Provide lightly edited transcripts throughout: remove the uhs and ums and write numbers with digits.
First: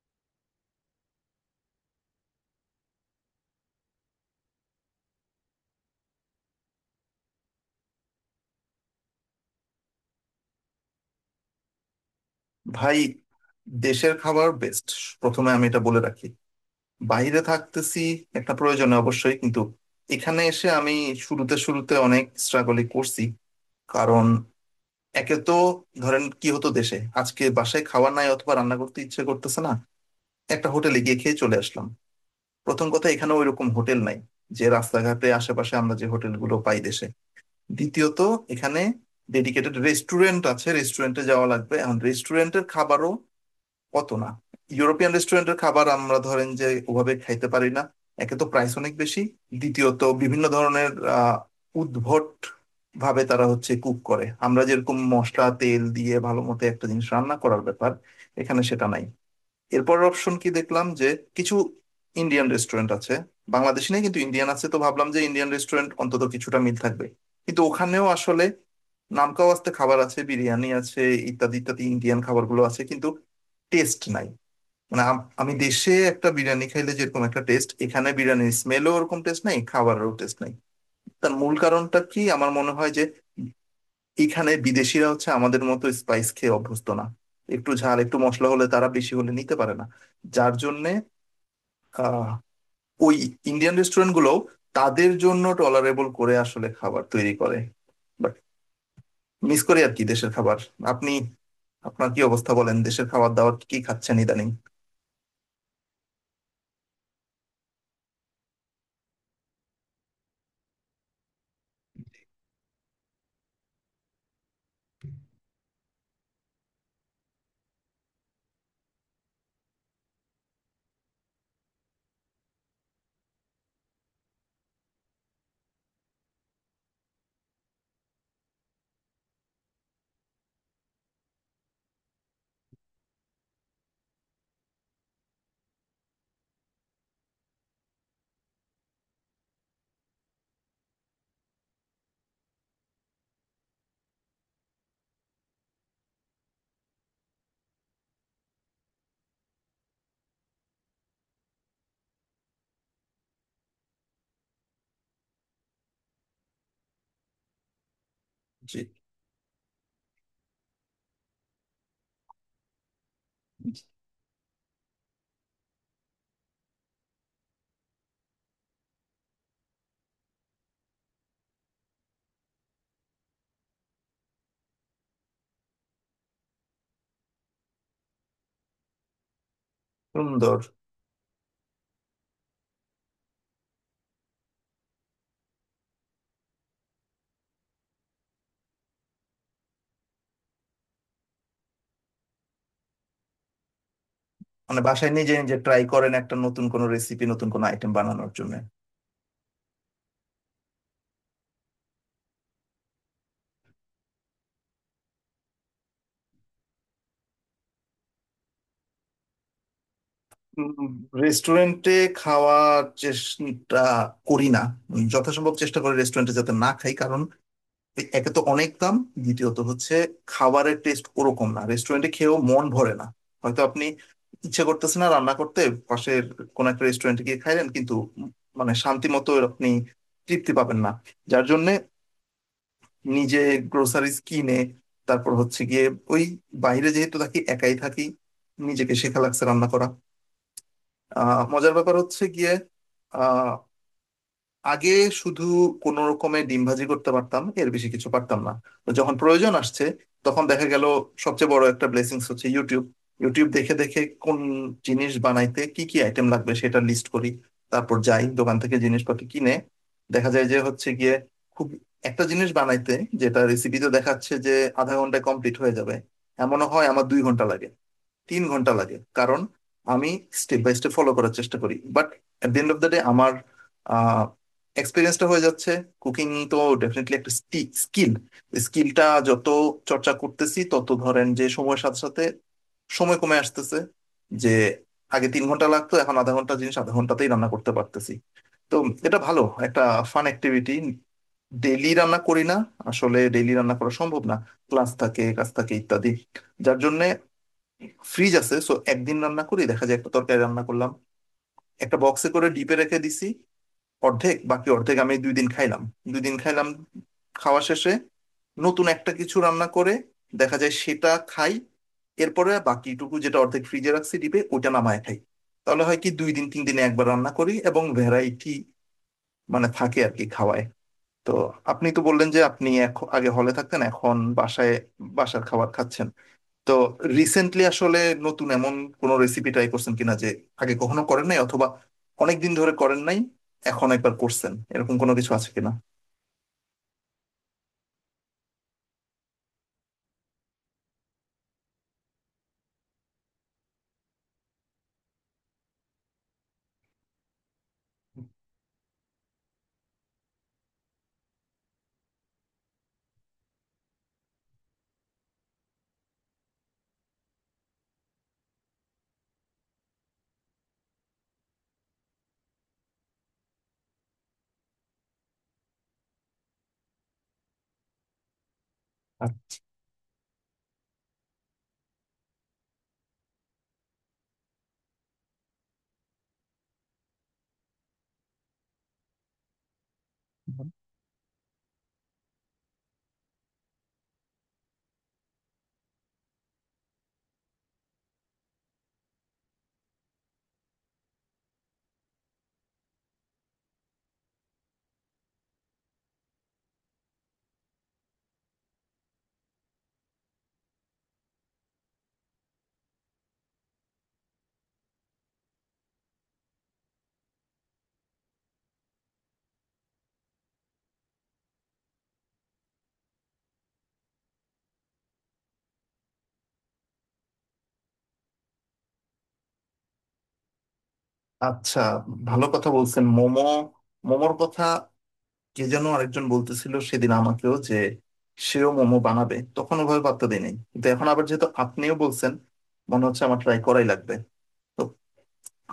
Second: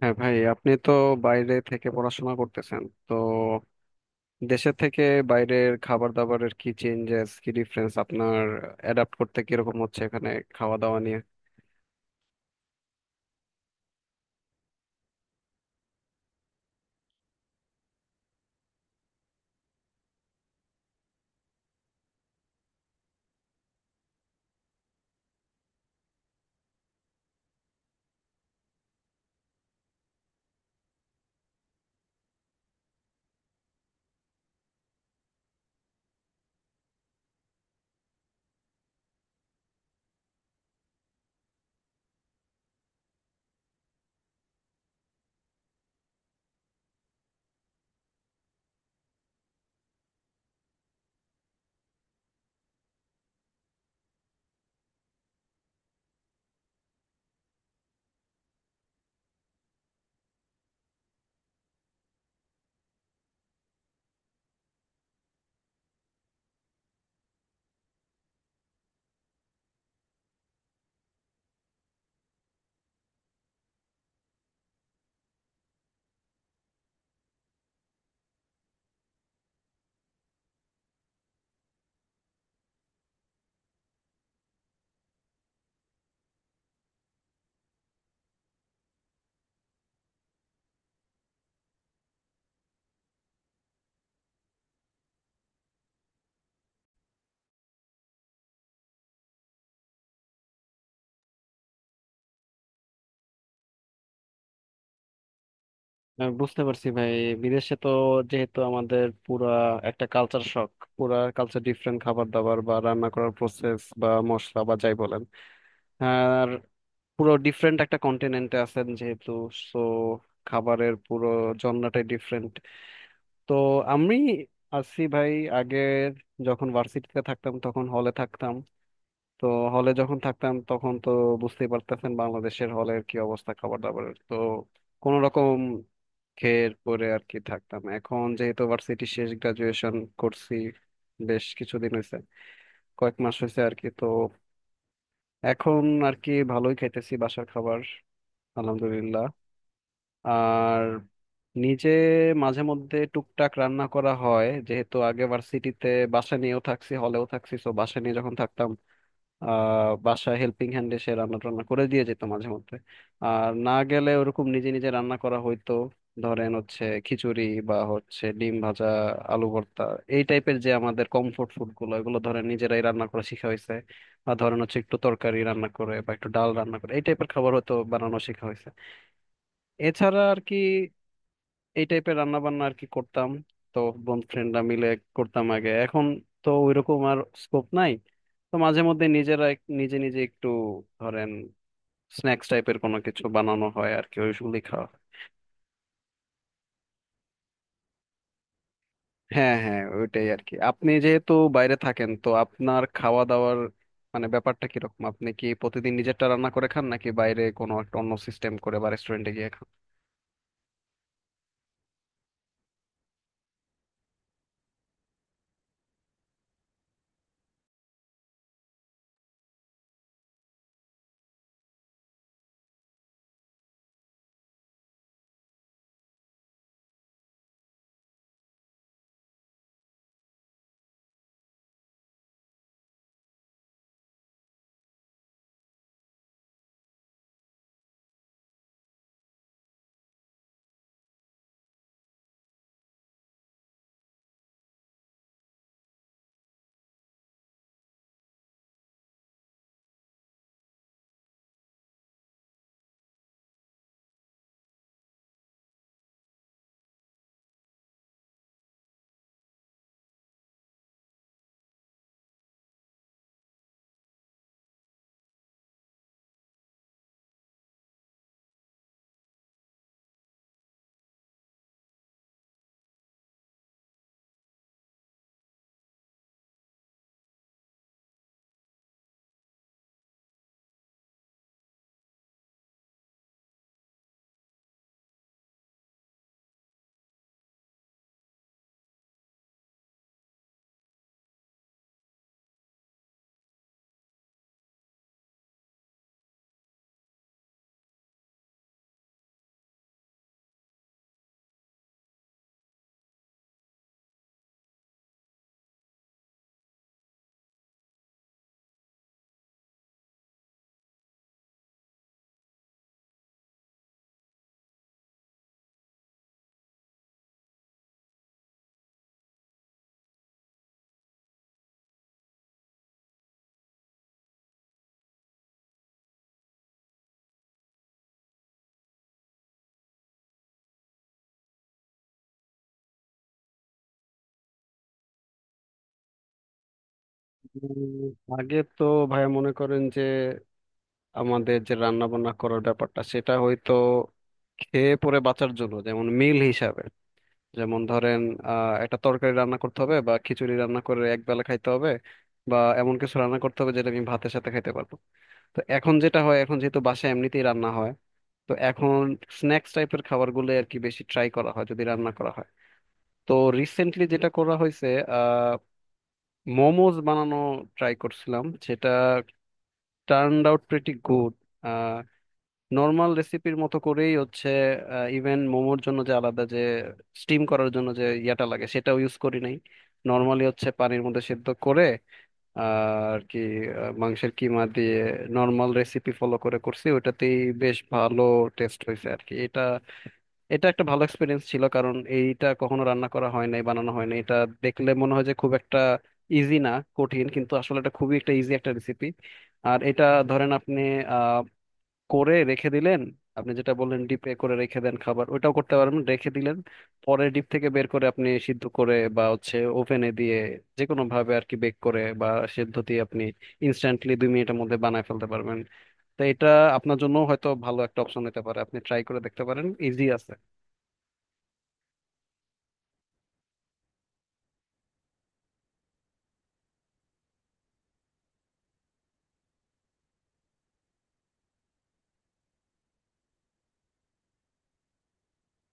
হ্যাঁ ভাই, আপনি তো বাইরে থেকে পড়াশোনা করতেছেন তো, দেশে থেকে বাইরের খাবার দাবারের কি চেঞ্জেস, কি ডিফারেন্স আপনার অ্যাডাপ্ট করতে কিরকম হচ্ছে এখানে খাওয়া দাওয়া নিয়ে? ভাই, দেশের খাবার বেস্ট। প্রথমে আমি এটা বলে রাখি, বাইরে থাকতেছি একটা প্রয়োজনে অবশ্যই, কিন্তু এখানে এসে আমি শুরুতে শুরুতে অনেক স্ট্রাগলই করছি। কারণ একে তো, ধরেন কি হতো, দেশে আজকে বাসায় খাওয়া নাই অথবা রান্না করতে ইচ্ছে করতেছে না, একটা হোটেলে গিয়ে খেয়ে চলে আসলাম। প্রথম কথা, এখানে ওইরকম হোটেল নাই যে রাস্তাঘাটে আশেপাশে আমরা যে হোটেলগুলো পাই দেশে। দ্বিতীয়ত, এখানে ডেডিকেটেড রেস্টুরেন্ট আছে, রেস্টুরেন্টে যাওয়া লাগবে। এখন রেস্টুরেন্টের খাবারও অত না, ইউরোপিয়ান রেস্টুরেন্টের খাবার আমরা ধরেন যে ওভাবে খাইতে পারি না। একে তো প্রাইস অনেক বেশি, দ্বিতীয়ত বিভিন্ন ধরনের আহ, উদ্ভট ভাবে তারা হচ্ছে কুক করে। আমরা যেরকম মশলা তেল দিয়ে ভালো মতো একটা জিনিস রান্না করার ব্যাপার, এখানে সেটা নাই। এরপরের অপশন কি দেখলাম যে, কিছু ইন্ডিয়ান রেস্টুরেন্ট আছে। বাংলাদেশি নেই কিন্তু ইন্ডিয়ান আছে, তো ভাবলাম যে ইন্ডিয়ান রেস্টুরেন্ট অন্তত কিছুটা মিল থাকবে। কিন্তু ওখানেও আসলে নামকাওয়াস্তে খাবার আছে, বিরিয়ানি আছে, ইত্যাদি ইত্যাদি ইন্ডিয়ান খাবারগুলো আছে, কিন্তু টেস্ট নাই। মানে আমি দেশে একটা বিরিয়ানি খাইলে যেরকম একটা টেস্ট, এখানে বিরিয়ানির স্মেলও ওরকম, টেস্ট নাই, খাবারেরও টেস্ট নাই। তার মূল কারণটা কি আমার মনে হয় যে, এখানে বিদেশিরা হচ্ছে আমাদের মতো স্পাইস খেয়ে অভ্যস্ত না। একটু ঝাল একটু মশলা হলে, তারা বেশি হলে নিতে পারে না। যার জন্যে আহ ওই ইন্ডিয়ান রেস্টুরেন্ট গুলো তাদের জন্য টলারেবল করে আসলে খাবার তৈরি করে। বাট মিস করি আর কি দেশের খাবার। আপনি আপনার কি অবস্থা বলেন, দেশের খাবার দাবার কি খাচ্ছেন ইদানিং? বুঝতে পারছি ভাই। বিদেশে তো যেহেতু আমাদের পুরা একটা কালচার শক, পুরা কালচার ডিফারেন্ট, খাবার দাবার বা রান্না করার প্রসেস বা মশলা বা যাই বলেন, আর পুরো ডিফারেন্ট একটা কন্টিনেন্টে আছেন যেহেতু, সো খাবারের পুরো জন্নাটাই ডিফারেন্ট। তো আমি আসি ভাই, আগের, যখন ভার্সিটিতে থাকতাম তখন হলে থাকতাম। তো হলে যখন থাকতাম তখন তো বুঝতেই পারতেছেন বাংলাদেশের হলের কি অবস্থা খাবার দাবারের, তো কোনো রকম খেয়ে পরে আর কি থাকতাম। এখন যেহেতু ভার্সিটি শেষ, গ্রাজুয়েশন করছি, বেশ কিছুদিন হয়েছে, কয়েক মাস হয়েছে আর কি, তো এখন আর কি ভালোই খাইতেছি বাসার খাবার, আলহামদুলিল্লাহ। আর নিজে মাঝে মধ্যে টুকটাক রান্না করা হয়, যেহেতু আগে ভার্সিটিতে বাসা নিয়েও থাকছি, হলেও থাকছি, তো বাসা নিয়ে যখন থাকতাম, জি। বাসা হেল্পিং হ্যান্ড এসে রান্না টান্না করে দিয়ে যেত মাঝে মধ্যে, আর না গেলে ওরকম নিজে নিজে রান্না করা হইতো। ধরেন হচ্ছে খিচুড়ি বা হচ্ছে ডিম ভাজা, আলু ভর্তা, এই টাইপের যে আমাদের কমফোর্ট ফুড গুলো, এগুলো ধরেন নিজেরাই রান্না করা শিখা হয়েছে, বা ধরেন হচ্ছে একটু তরকারি রান্না করে বা একটু ডাল রান্না করে এই টাইপের খাবার হয়তো বানানো শেখা হয়েছে। এছাড়া আর কি সুন্দর। এই টাইপের রান্না বান্না আর কি করতাম। তো বন্ধু ফ্রেন্ডরা মিলে করতাম আগে, এখন তো ওইরকম আর স্কোপ নাই। তো মাঝে মধ্যে নিজেরা নিজে নিজে একটু ধরেন স্ন্যাক্স টাইপের কোনো কিছু বানানো হয় আর কি, ওইগুলি মানে খাওয়া হয়। বাসায় নিজে নিজে ট্রাই করেন একটা নতুন কোনো রেসিপি, নতুন কোনো আইটেম বানানোর জন্য? হ্যাঁ হ্যাঁ, ওইটাই আর কি। আপনি যেহেতু বাইরে থাকেন তো আপনার খাওয়া দাওয়ার মানে ব্যাপারটা কিরকম? আপনি কি প্রতিদিন নিজেরটা রান্না করে খান নাকি বাইরে কোনো একটা অন্য সিস্টেম করে বা রেস্টুরেন্টে গিয়ে খান? রেস্টুরেন্টে খাওয়ার চেষ্টা করি না। যথাসম্ভব চেষ্টা করি রেস্টুরেন্টে যাতে না খাই। কারণ একে তো অনেক দাম, দ্বিতীয়ত হচ্ছে খাবারের টেস্ট ওরকম না। রেস্টুরেন্টে খেয়েও মন ভরে না। হয়তো আপনি ইচ্ছে করতেছে না রান্না করতে, পাশের কোনো একটা রেস্টুরেন্টে গিয়ে খাইলেন, কিন্তু মানে শান্তি মতো আপনি তৃপ্তি পাবেন না। যার জন্য নিজে গ্রোসারিজ কিনে তারপর হচ্ছে গিয়ে ওই, বাইরে যেহেতু থাকি, একাই থাকি, নিজেকে শেখা লাগছে রান্না করা। মজার ব্যাপার হচ্ছে গিয়ে, আহ আগে শুধু কোনো রকমে ডিম ভাজি করতে পারতাম, এর বেশি কিছু পারতাম না। তো যখন প্রয়োজন আসছে, তখন দেখা গেল সবচেয়ে বড় একটা ব্লেসিংস হচ্ছে ইউটিউব। ইউটিউব দেখে দেখে কোন জিনিস বানাইতে কি কি আইটেম লাগবে, সেটা লিস্ট করি। তারপর যাই দোকান থেকে জিনিসপাতি কিনে। দেখা যায় যে হচ্ছে গিয়ে খুব একটা জিনিস বানাইতে, যেটা রেসিপিতে দেখাচ্ছে যে আধা ঘন্টায় কমপ্লিট হয়ে যাবে, এমনও হয় আমার 2 ঘন্টা লাগে, 3 ঘন্টা লাগে। কারণ আমি স্টেপ বাই স্টেপ ফলো করার চেষ্টা করি। But at the end of the day আমার এক্সপিরিয়েন্সটা হয়ে যাচ্ছে, কুকিং তো ডেফিনেটলি একটা স্কিল। স্কিলটা যত চর্চা করতেছি, তত ধরেন যে সময়ের সাথে সাথে সময় কমে আসতেছে। যে আগে 3 ঘন্টা লাগতো, এখন আধা ঘন্টা জিনিস আধা ঘন্টাতেই রান্না করতে পারতেছি। তো এটা ভালো একটা ফান অ্যাক্টিভিটি। ডেইলি রান্না করি না, আসলে ডেইলি রান্না করা সম্ভব না, ক্লাস থাকে কাজ থাকে ইত্যাদি। যার জন্য ফ্রিজ আছে, সো একদিন রান্না করি, দেখা যায় একটা তরকারি রান্না করলাম, একটা বক্সে করে ডিপে রেখে দিছি অর্ধেক, বাকি অর্ধেক আমি 2 দিন খাইলাম। 2 দিন খাইলাম, খাওয়া শেষে নতুন একটা কিছু রান্না করে দেখা যায় সেটা খাই, এরপরে বাকিটুকু যেটা অর্ধেক ফ্রিজে রাখছি ডিপে, ওটা নামায় খাই। তাহলে হয় কি, দুই দিন তিন দিনে একবার রান্না করি এবং ভ্যারাইটি মানে থাকে আর কি খাওয়ায়। তো, আপনি তো বললেন যে আপনি এখন আগে হলে থাকতেন, এখন বাসায় বাসার খাবার খাচ্ছেন। তো রিসেন্টলি আসলে নতুন এমন কোনো রেসিপি ট্রাই করছেন কিনা যে আগে কখনো করেন নাই অথবা অনেক দিন ধরে করেন নাই, এখন একবার করছেন, এরকম কোনো কিছু আছে কিনা? আগে তো, ভাইয়া, মনে করেন যে আমাদের যে রান্না বান্না করার ব্যাপারটা, সেটা হয়তো খেয়ে পরে বাঁচার জন্য, যেমন মিল হিসাবে, যেমন ধরেন একটা তরকারি রান্না করতে হবে বা খিচুড়ি রান্না করে এক বেলা খাইতে হবে, বা এমন কিছু রান্না করতে হবে যেটা আমি ভাতের সাথে খাইতে পারবো। তো এখন যেটা হয়, এখন যেহেতু বাসায় এমনিতেই রান্না হয়, তো এখন স্ন্যাক্স টাইপের খাবারগুলো আর কি বেশি ট্রাই করা হয় যদি রান্না করা হয়। তো রিসেন্টলি যেটা করা হয়েছে, আহ মোমোজ বানানো ট্রাই করছিলাম, সেটা turn out pretty good. Normal রেসিপির মতো করেই হচ্ছে, ইভেন মোমোর জন্য যে আলাদা যে স্টিম করার জন্য যে ইয়াটা লাগে সেটাও ইউজ করি নাই, নর্মালি আচ্ছা হচ্ছে পানির মধ্যে সেদ্ধ করে, আহ, আর কি, মাংসের কিমা দিয়ে নর্মাল রেসিপি ফলো করে করছি ওইটাতেই। বেশ ভালো টেস্ট হয়েছে আর কি এটা। এটা একটা ভালো এক্সপিরিয়েন্স ছিল, কারণ এইটা কখনো রান্না করা হয় নাই, বানানো হয় নাই। এটা দেখলে মনে হয় যে খুব একটা ইজি না, কঠিন, কিন্তু আসলে এটা খুবই একটা ইজি একটা রেসিপি। আর এটা ধরেন আপনি করে রেখে দিলেন, আপনি যেটা বললেন ডিপে করে রেখে দেন খাবার, ওটাও করতে পারেন, রেখে দিলেন, পরে ডিপ থেকে বের করে আপনি সিদ্ধ করে বা হচ্ছে ওভেনে দিয়ে, যে কোনো ভাবে আর কি বেক করে বা সিদ্ধ দিয়ে আপনি ইনস্ট্যান্টলি দুই মিনিটের মধ্যে বানায় ফেলতে পারবেন। তো এটা আপনার জন্য হয়তো ভালো একটা অপশন হতে পারে, আপনি ট্রাই করে দেখতে পারেন, ইজি আছে। আচ্ছা। ভালো কথা বলছেন, মোমো। মোমোর কথা কে যেন আরেকজন বলতেছিল সেদিন আমাকেও, যে সেও মোমো বানাবে। তখন ওভাবে পাত্তা দেয় নাই, কিন্তু এখন আবার যেহেতু আপনিও বলছেন, মনে হচ্ছে আমার ট্রাই করাই লাগবে। তো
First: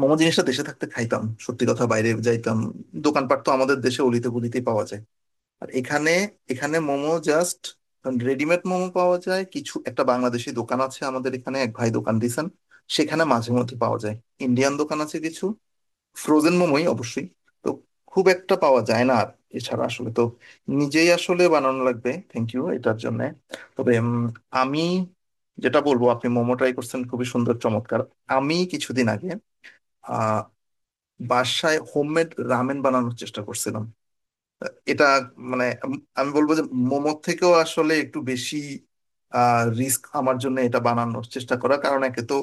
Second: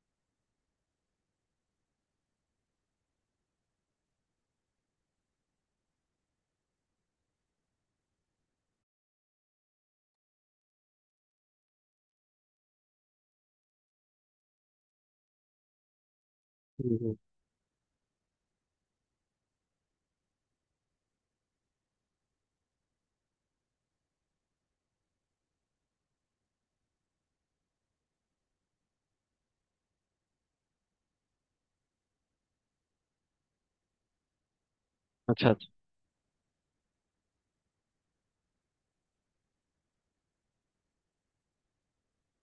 মোমো জিনিসটা দেশে থাকতে খাইতাম, সত্যি কথা, বাইরে যাইতাম, দোকানপাট তো আমাদের দেশে অলিতে গলিতেই পাওয়া যায়। আর এখানে, এখানে মোমো জাস্ট রেডিমেড মোমো পাওয়া যায়। কিছু একটা বাংলাদেশি দোকান আছে আমাদের এখানে, এক ভাই দোকান দিয়েছেন, সেখানে মাঝে মধ্যে পাওয়া যায়। ইন্ডিয়ান দোকান আছে কিছু, ফ্রোজেন মোমোই হুম, হুম। অবশ্যই। তো খুব একটা পাওয়া যায় না। আর এছাড়া আসলে তো নিজেই আসলে বানানো লাগবে। থ্যাংক ইউ এটার জন্য। তবে আমি যেটা বলবো, আপনি মোমো ট্রাই করছেন, খুবই সুন্দর, চমৎকার। আমি কিছুদিন আগে আহ বাসায় হোমমেড রামেন বানানোর চেষ্টা করছিলাম। এটা আচ্ছা মানে আচ্ছা। আমি বলবো যে মোমোর থেকেও আসলে একটু বেশি রিস্ক আমার জন্য এটা বানানোর চেষ্টা করা। কারণ একে তো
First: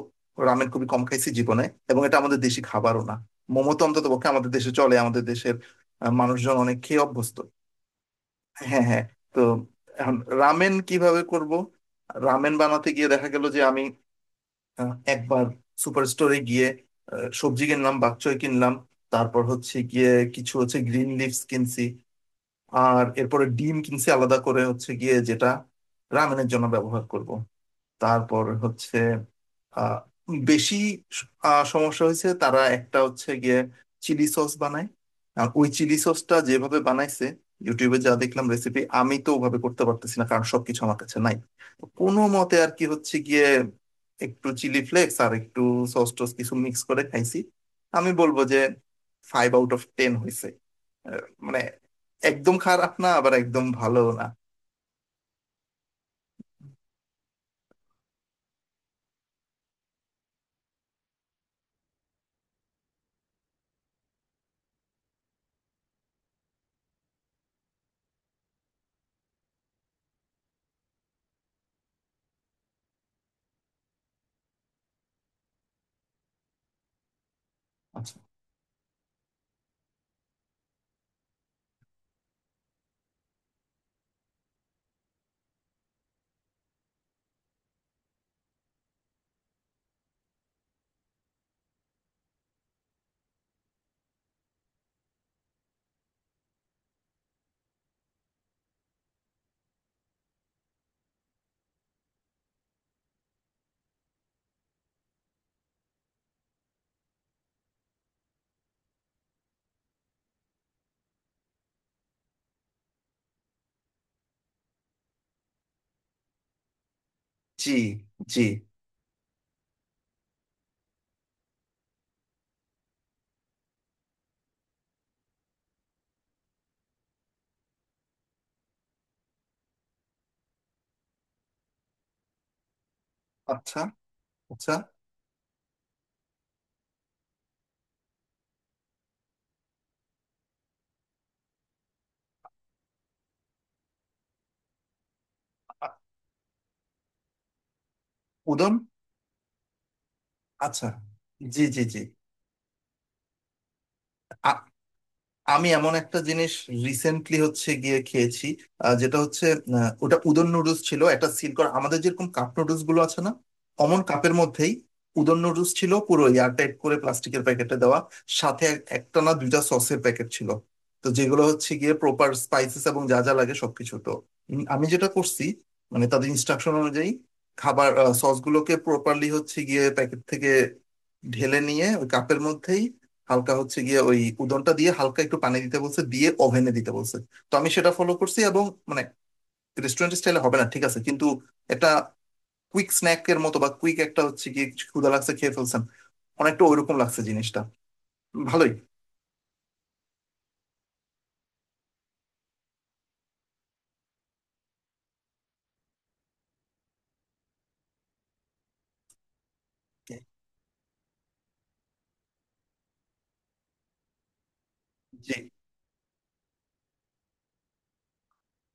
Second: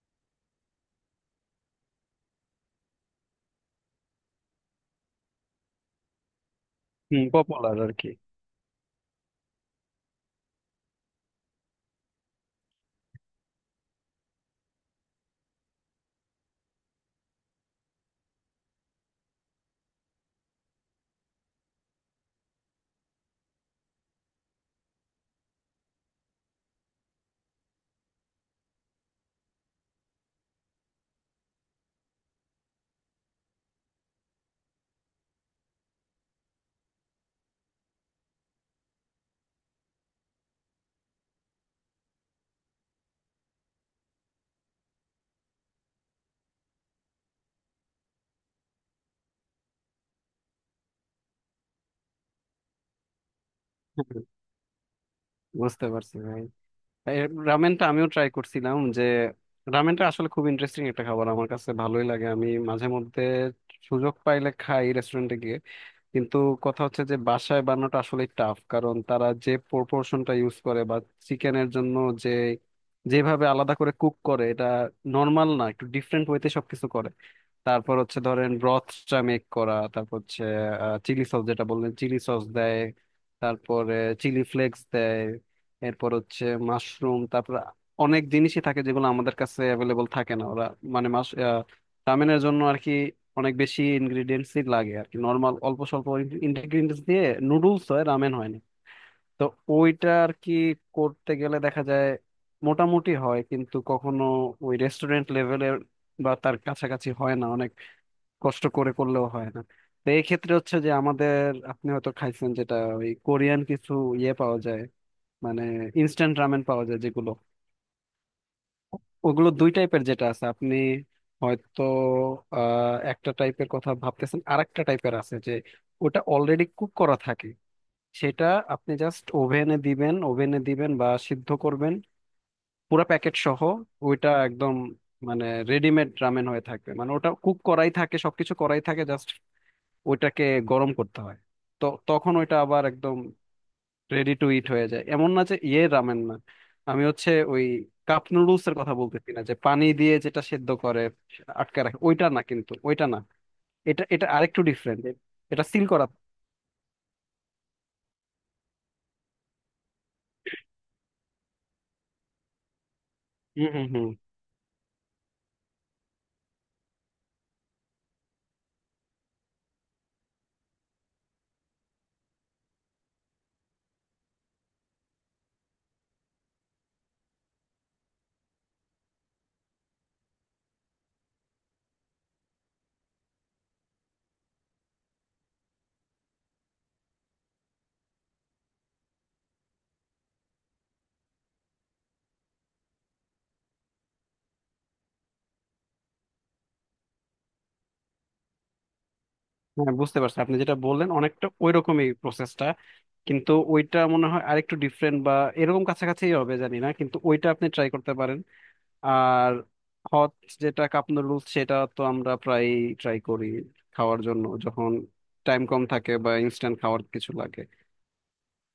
রামেন খুবই কম খাইছি জীবনে, এবং এটা আমাদের দেশি খাবারও না। মোমো তো অন্তত পক্ষে আমাদের দেশে চলে, আমাদের দেশের মানুষজন অনেক খেয়ে হুম, অভ্যস্ত। পপুলার আর কি। হ্যাঁ হ্যাঁ। তো এখন রামেন কিভাবে করব। রামেন বানাতে গিয়ে দেখা গেল যে আমি একবার সুপার স্টোরে গিয়ে সবজি কিনলাম, বাকচয় কিনলাম, তারপর হচ্ছে গিয়ে কিছু হচ্ছে গ্রিন লিভস কিনছি। আর এরপরে ডিম কিনছি আলাদা করে হচ্ছে গিয়ে, যেটা রামেনের জন্য ব্যবহার করব। তারপর হচ্ছে আহ বেশি সমস্যা হয়েছে। তারা একটা হচ্ছে গিয়ে চিলি সস বানায়, আর ওই চিলি সসটা যেভাবে বানাইছে ইউটিউবে যা দেখলাম রেসিপি, আমি তো ওভাবে করতে পারতেছি না, কারণ সবকিছু আমার কাছে নাই। তো কোনো মতে আর কি হচ্ছে গিয়ে একটু চিলি ফ্লেক্স আর একটু সস টস কিছু মিক্স করে খাইছি। আমি বলবো যে 5 আউট অফ 10 হয়েছে। আহ, মানে একদম খারাপ না, আবার একদম ভালো হুম, হুম। না। বুঝতে পারছি ভাই। এই রামেনটা আমিও ট্রাই করছিলাম, যে রামেনটা আসলে খুব ইন্টারেস্টিং একটা খাবার, আমার কাছে ভালোই লাগে, আমি মাঝে মধ্যে সুযোগ পাইলে খাই রেস্টুরেন্টে গিয়ে। কিন্তু কথা হচ্ছে যে বাসায় বানানোটা আসলে টাফ, কারণ তারা যে প্রপোর্শনটা ইউজ করে, বা চিকেনের জন্য যে, যেভাবে আলাদা করে কুক করে, এটা নর্মাল না, একটু ডিফারেন্ট ওয়েতে সবকিছু করে। তারপর আচ্ছা। হচ্ছে ধরেন ব্রথটা মেক করা, তারপর হচ্ছে চিলি সস, যেটা বললেন চিলি সস দেয়, তারপরে চিলি ফ্লেক্স দেয়, এরপর হচ্ছে মাশরুম, তারপর অনেক জিনিসই থাকে যেগুলো আমাদের কাছে অ্যাভেলেবল থাকে না। ওরা, মানে রামেনের জন্য আর কি অনেক বেশি ইনগ্রিডিয়েন্টসই লাগে আর কি, নর্মাল অল্প স্বল্প ইনগ্রিডিয়েন্টস দিয়ে নুডলস হয়, রামেন হয় না। তো ওইটা আর কি করতে গেলে দেখা যায় মোটামুটি হয়, কিন্তু কখনো ওই রেস্টুরেন্ট লেভেলের বা তার কাছাকাছি হয় না, অনেক কষ্ট করে করলেও হয় না। তো এই ক্ষেত্রে হচ্ছে যে আমাদের, আপনি হয়তো খাইছেন যেটা, ওই কোরিয়ান কিছু ইয়ে পাওয়া যায়, মানে ইনস্ট্যান্ট রামেন পাওয়া যায় যেগুলো, জি জি। ওগুলো দুই টাইপের যেটা আছে, আপনি হয়তো একটা টাইপের কথা ভাবতেছেন, আরেকটা টাইপের আছে যে ওটা অলরেডি কুক করা থাকে, সেটা আপনি জাস্ট ওভেনে দিবেন, ওভেনে দিবেন বা সিদ্ধ করবেন পুরো প্যাকেট সহ। আচ্ছা ওইটা একদম, আচ্ছা। মানে রেডিমেড রামেন হয়ে থাকবে, মানে ওটা কুক করাই থাকে, সবকিছু করাই থাকে, জাস্ট ওইটাকে গরম করতে হয়। তো তখন ওইটা আবার একদম রেডি টু ইট হয়ে যায়, এমন না যে ইয়ে আ- রামেন না। আমি হচ্ছে ওই কাপ নুডলস উদম। এর কথা বলতেছি না, যে পানি দিয়ে যেটা সেদ্ধ আচ্ছা। করে জি আটকে জি জি। রাখে ওইটা না, কিন্তু ওইটা না, এটা এটা আরেকটু ডিফারেন্ট, এটা আমি সিল এমন করা। একটা জিনিস রিসেন্টলি হচ্ছে গিয়ে খেয়েছি, যেটা হচ্ছে ওটা উদন নুডলস ছিল, একটা সিল করা, আমাদের যেরকম কাপ নুডলস গুলো আছে না, হুম হুম অমন হুম। কাপের মধ্যেই উদন নুডলস ছিল, পুরো এয়ারটাইট করে প্লাস্টিকের প্যাকেটে দেওয়া। সাথে একটা না দুইটা সসের প্যাকেট ছিল। তো যেগুলো হচ্ছে গিয়ে প্রপার স্পাইসেস এবং যা যা লাগে সবকিছু। তো আমি যেটা করছি, মানে তাদের ইনস্ট্রাকশন অনুযায়ী খাবার সসগুলোকে প্রপারলি হচ্ছে গিয়ে প্যাকেট থেকে ঢেলে নিয়ে ওই কাপের মধ্যেই, হালকা হচ্ছে গিয়ে ওই উদনটা দিয়ে, হালকা একটু পানি দিতে বলছে, দিয়ে ওভেনে দিতে বলছে। তো আমি সেটা ফলো করছি, এবং মানে রেস্টুরেন্ট স্টাইলে হবে না ঠিক আছে, কিন্তু একটা কুইক স্ন্যাক এর মতো বা কুইক একটা হচ্ছে গিয়ে কিছু ক্ষুধা লাগছে খেয়ে ফেলছেন, অনেকটা ওইরকম লাগছে জিনিসটা। ভালোই। হ্যাঁ বুঝতে পারছি, আপনি যেটা বললেন অনেকটা ওইরকমই প্রসেসটা, কিন্তু ওইটা মনে হয় আরেকটু ডিফারেন্ট বা এরকম কাছাকাছি হবে জানি না, কিন্তু ওইটা আপনি ট্রাই করতে পারেন। আর হট, যেটা কাপ নুডলস, সেটা তো আমরা প্রায় ট্রাই করি খাওয়ার জন্য, যখন জি টাইম কম থাকে বা ইনস্ট্যান্ট খাওয়ার কিছু লাগে।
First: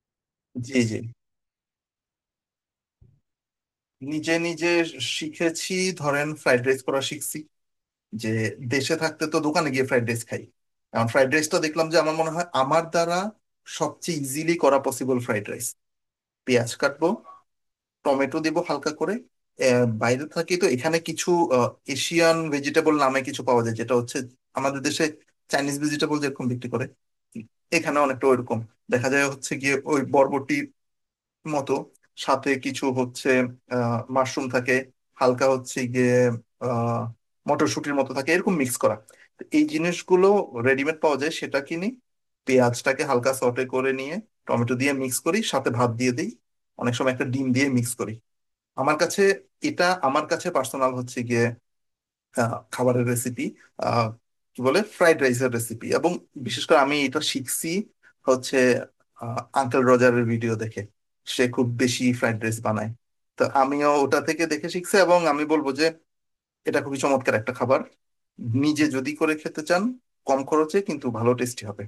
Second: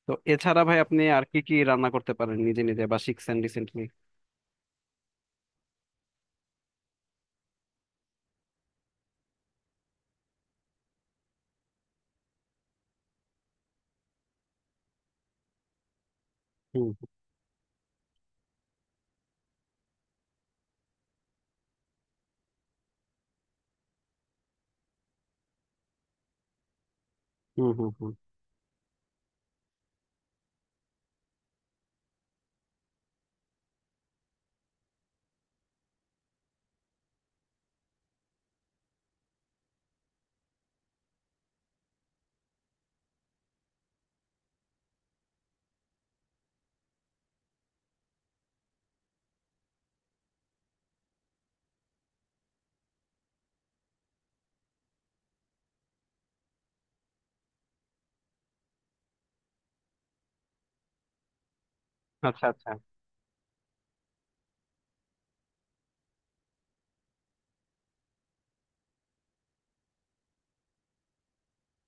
তো এছাড়া ভাই জি জি। আপনি আর কি কি রান্না করতে পারেন নিজে নিজে বা শিখছেন রিসেন্টলি? নিজে নিজে শিখেছি, ধরেন ফ্রাইড রাইস করা শিখছি। যে দেশে থাকতে তো দোকানে গিয়ে ফ্রাইড রাইস খাই, এখন ফ্রাইড রাইসটা দেখলাম যে আমার মনে হয় আমার দ্বারা সবচেয়ে ইজিলি করা পসিবল ফ্রাইড রাইস। পেঁয়াজ হুম কাটবো, টমেটো দেবো হালকা করে। বাইরে থাকি তো এখানে কিছু এশিয়ান ভেজিটেবল নামে কিছু পাওয়া যায়, যেটা হচ্ছে আমাদের দেশে চাইনিজ ভেজিটেবল যেরকম বিক্রি করে, হুম হুম। এখানে হুম। অনেকটা ওইরকম। দেখা যায় হচ্ছে গিয়ে ওই বরবটির মতো, সাথে কিছু হচ্ছে মাশরুম থাকে, হালকা হচ্ছে গিয়ে আহ মটরশুঁটির মতো থাকে, এরকম মিক্স করা। তো এই জিনিসগুলো রেডিমেড পাওয়া যায়, সেটা কিনি, পেঁয়াজটাকে হালকা সটে করে নিয়ে টমেটো দিয়ে মিক্স করি, সাথে ভাত দিয়ে দিই, অনেক সময় একটা ডিম দিয়ে মিক্স করি। আমার কাছে এটা আমার কাছে পার্সোনাল হচ্ছে গিয়ে খাবারের রেসিপি, আহ কি বলে ফ্রাইড রাইসের রেসিপি। এবং বিশেষ করে আমি এটা শিখছি হচ্ছে আঙ্কেল রোজারের ভিডিও দেখে, সে খুব বেশি ফ্রাইড আচ্ছা রাইস আচ্ছা। বানায়। তো আমিও ওটা থেকে দেখে শিখছি, এবং আমি বলবো যে এটা খুবই চমৎকার একটা খাবার। নিজে যদি করে খেতে চান কম খরচে কিন্তু ভালো টেস্টি হবে,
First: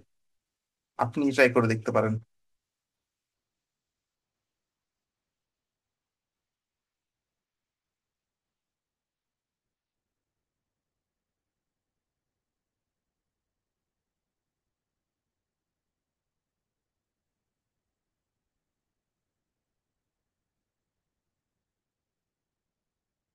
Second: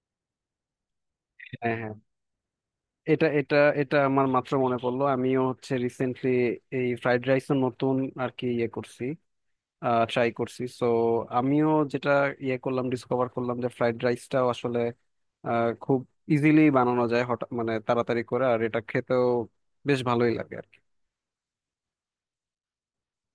আপনি ট্রাই করে হ্যাঁ দেখতে হ্যাঁ। পারেন এটা এটা এটা আমার মাত্র মনে পড়লো, আমিও হচ্ছে রিসেন্টলি এই ফ্রাইড রাইস নতুন আর কি ইয়ে করছি, ট্রাই করছি, সো আমিও যেটা ইয়ে করলাম, ডিসকভার করলাম, যে ফ্রাইড রাইসটাও আসলে খুব ইজিলি বানানো যায় হঠাৎ, মানে তাড়াতাড়ি করে, আর এটা খেতেও বেশ ভালোই লাগে আর কি।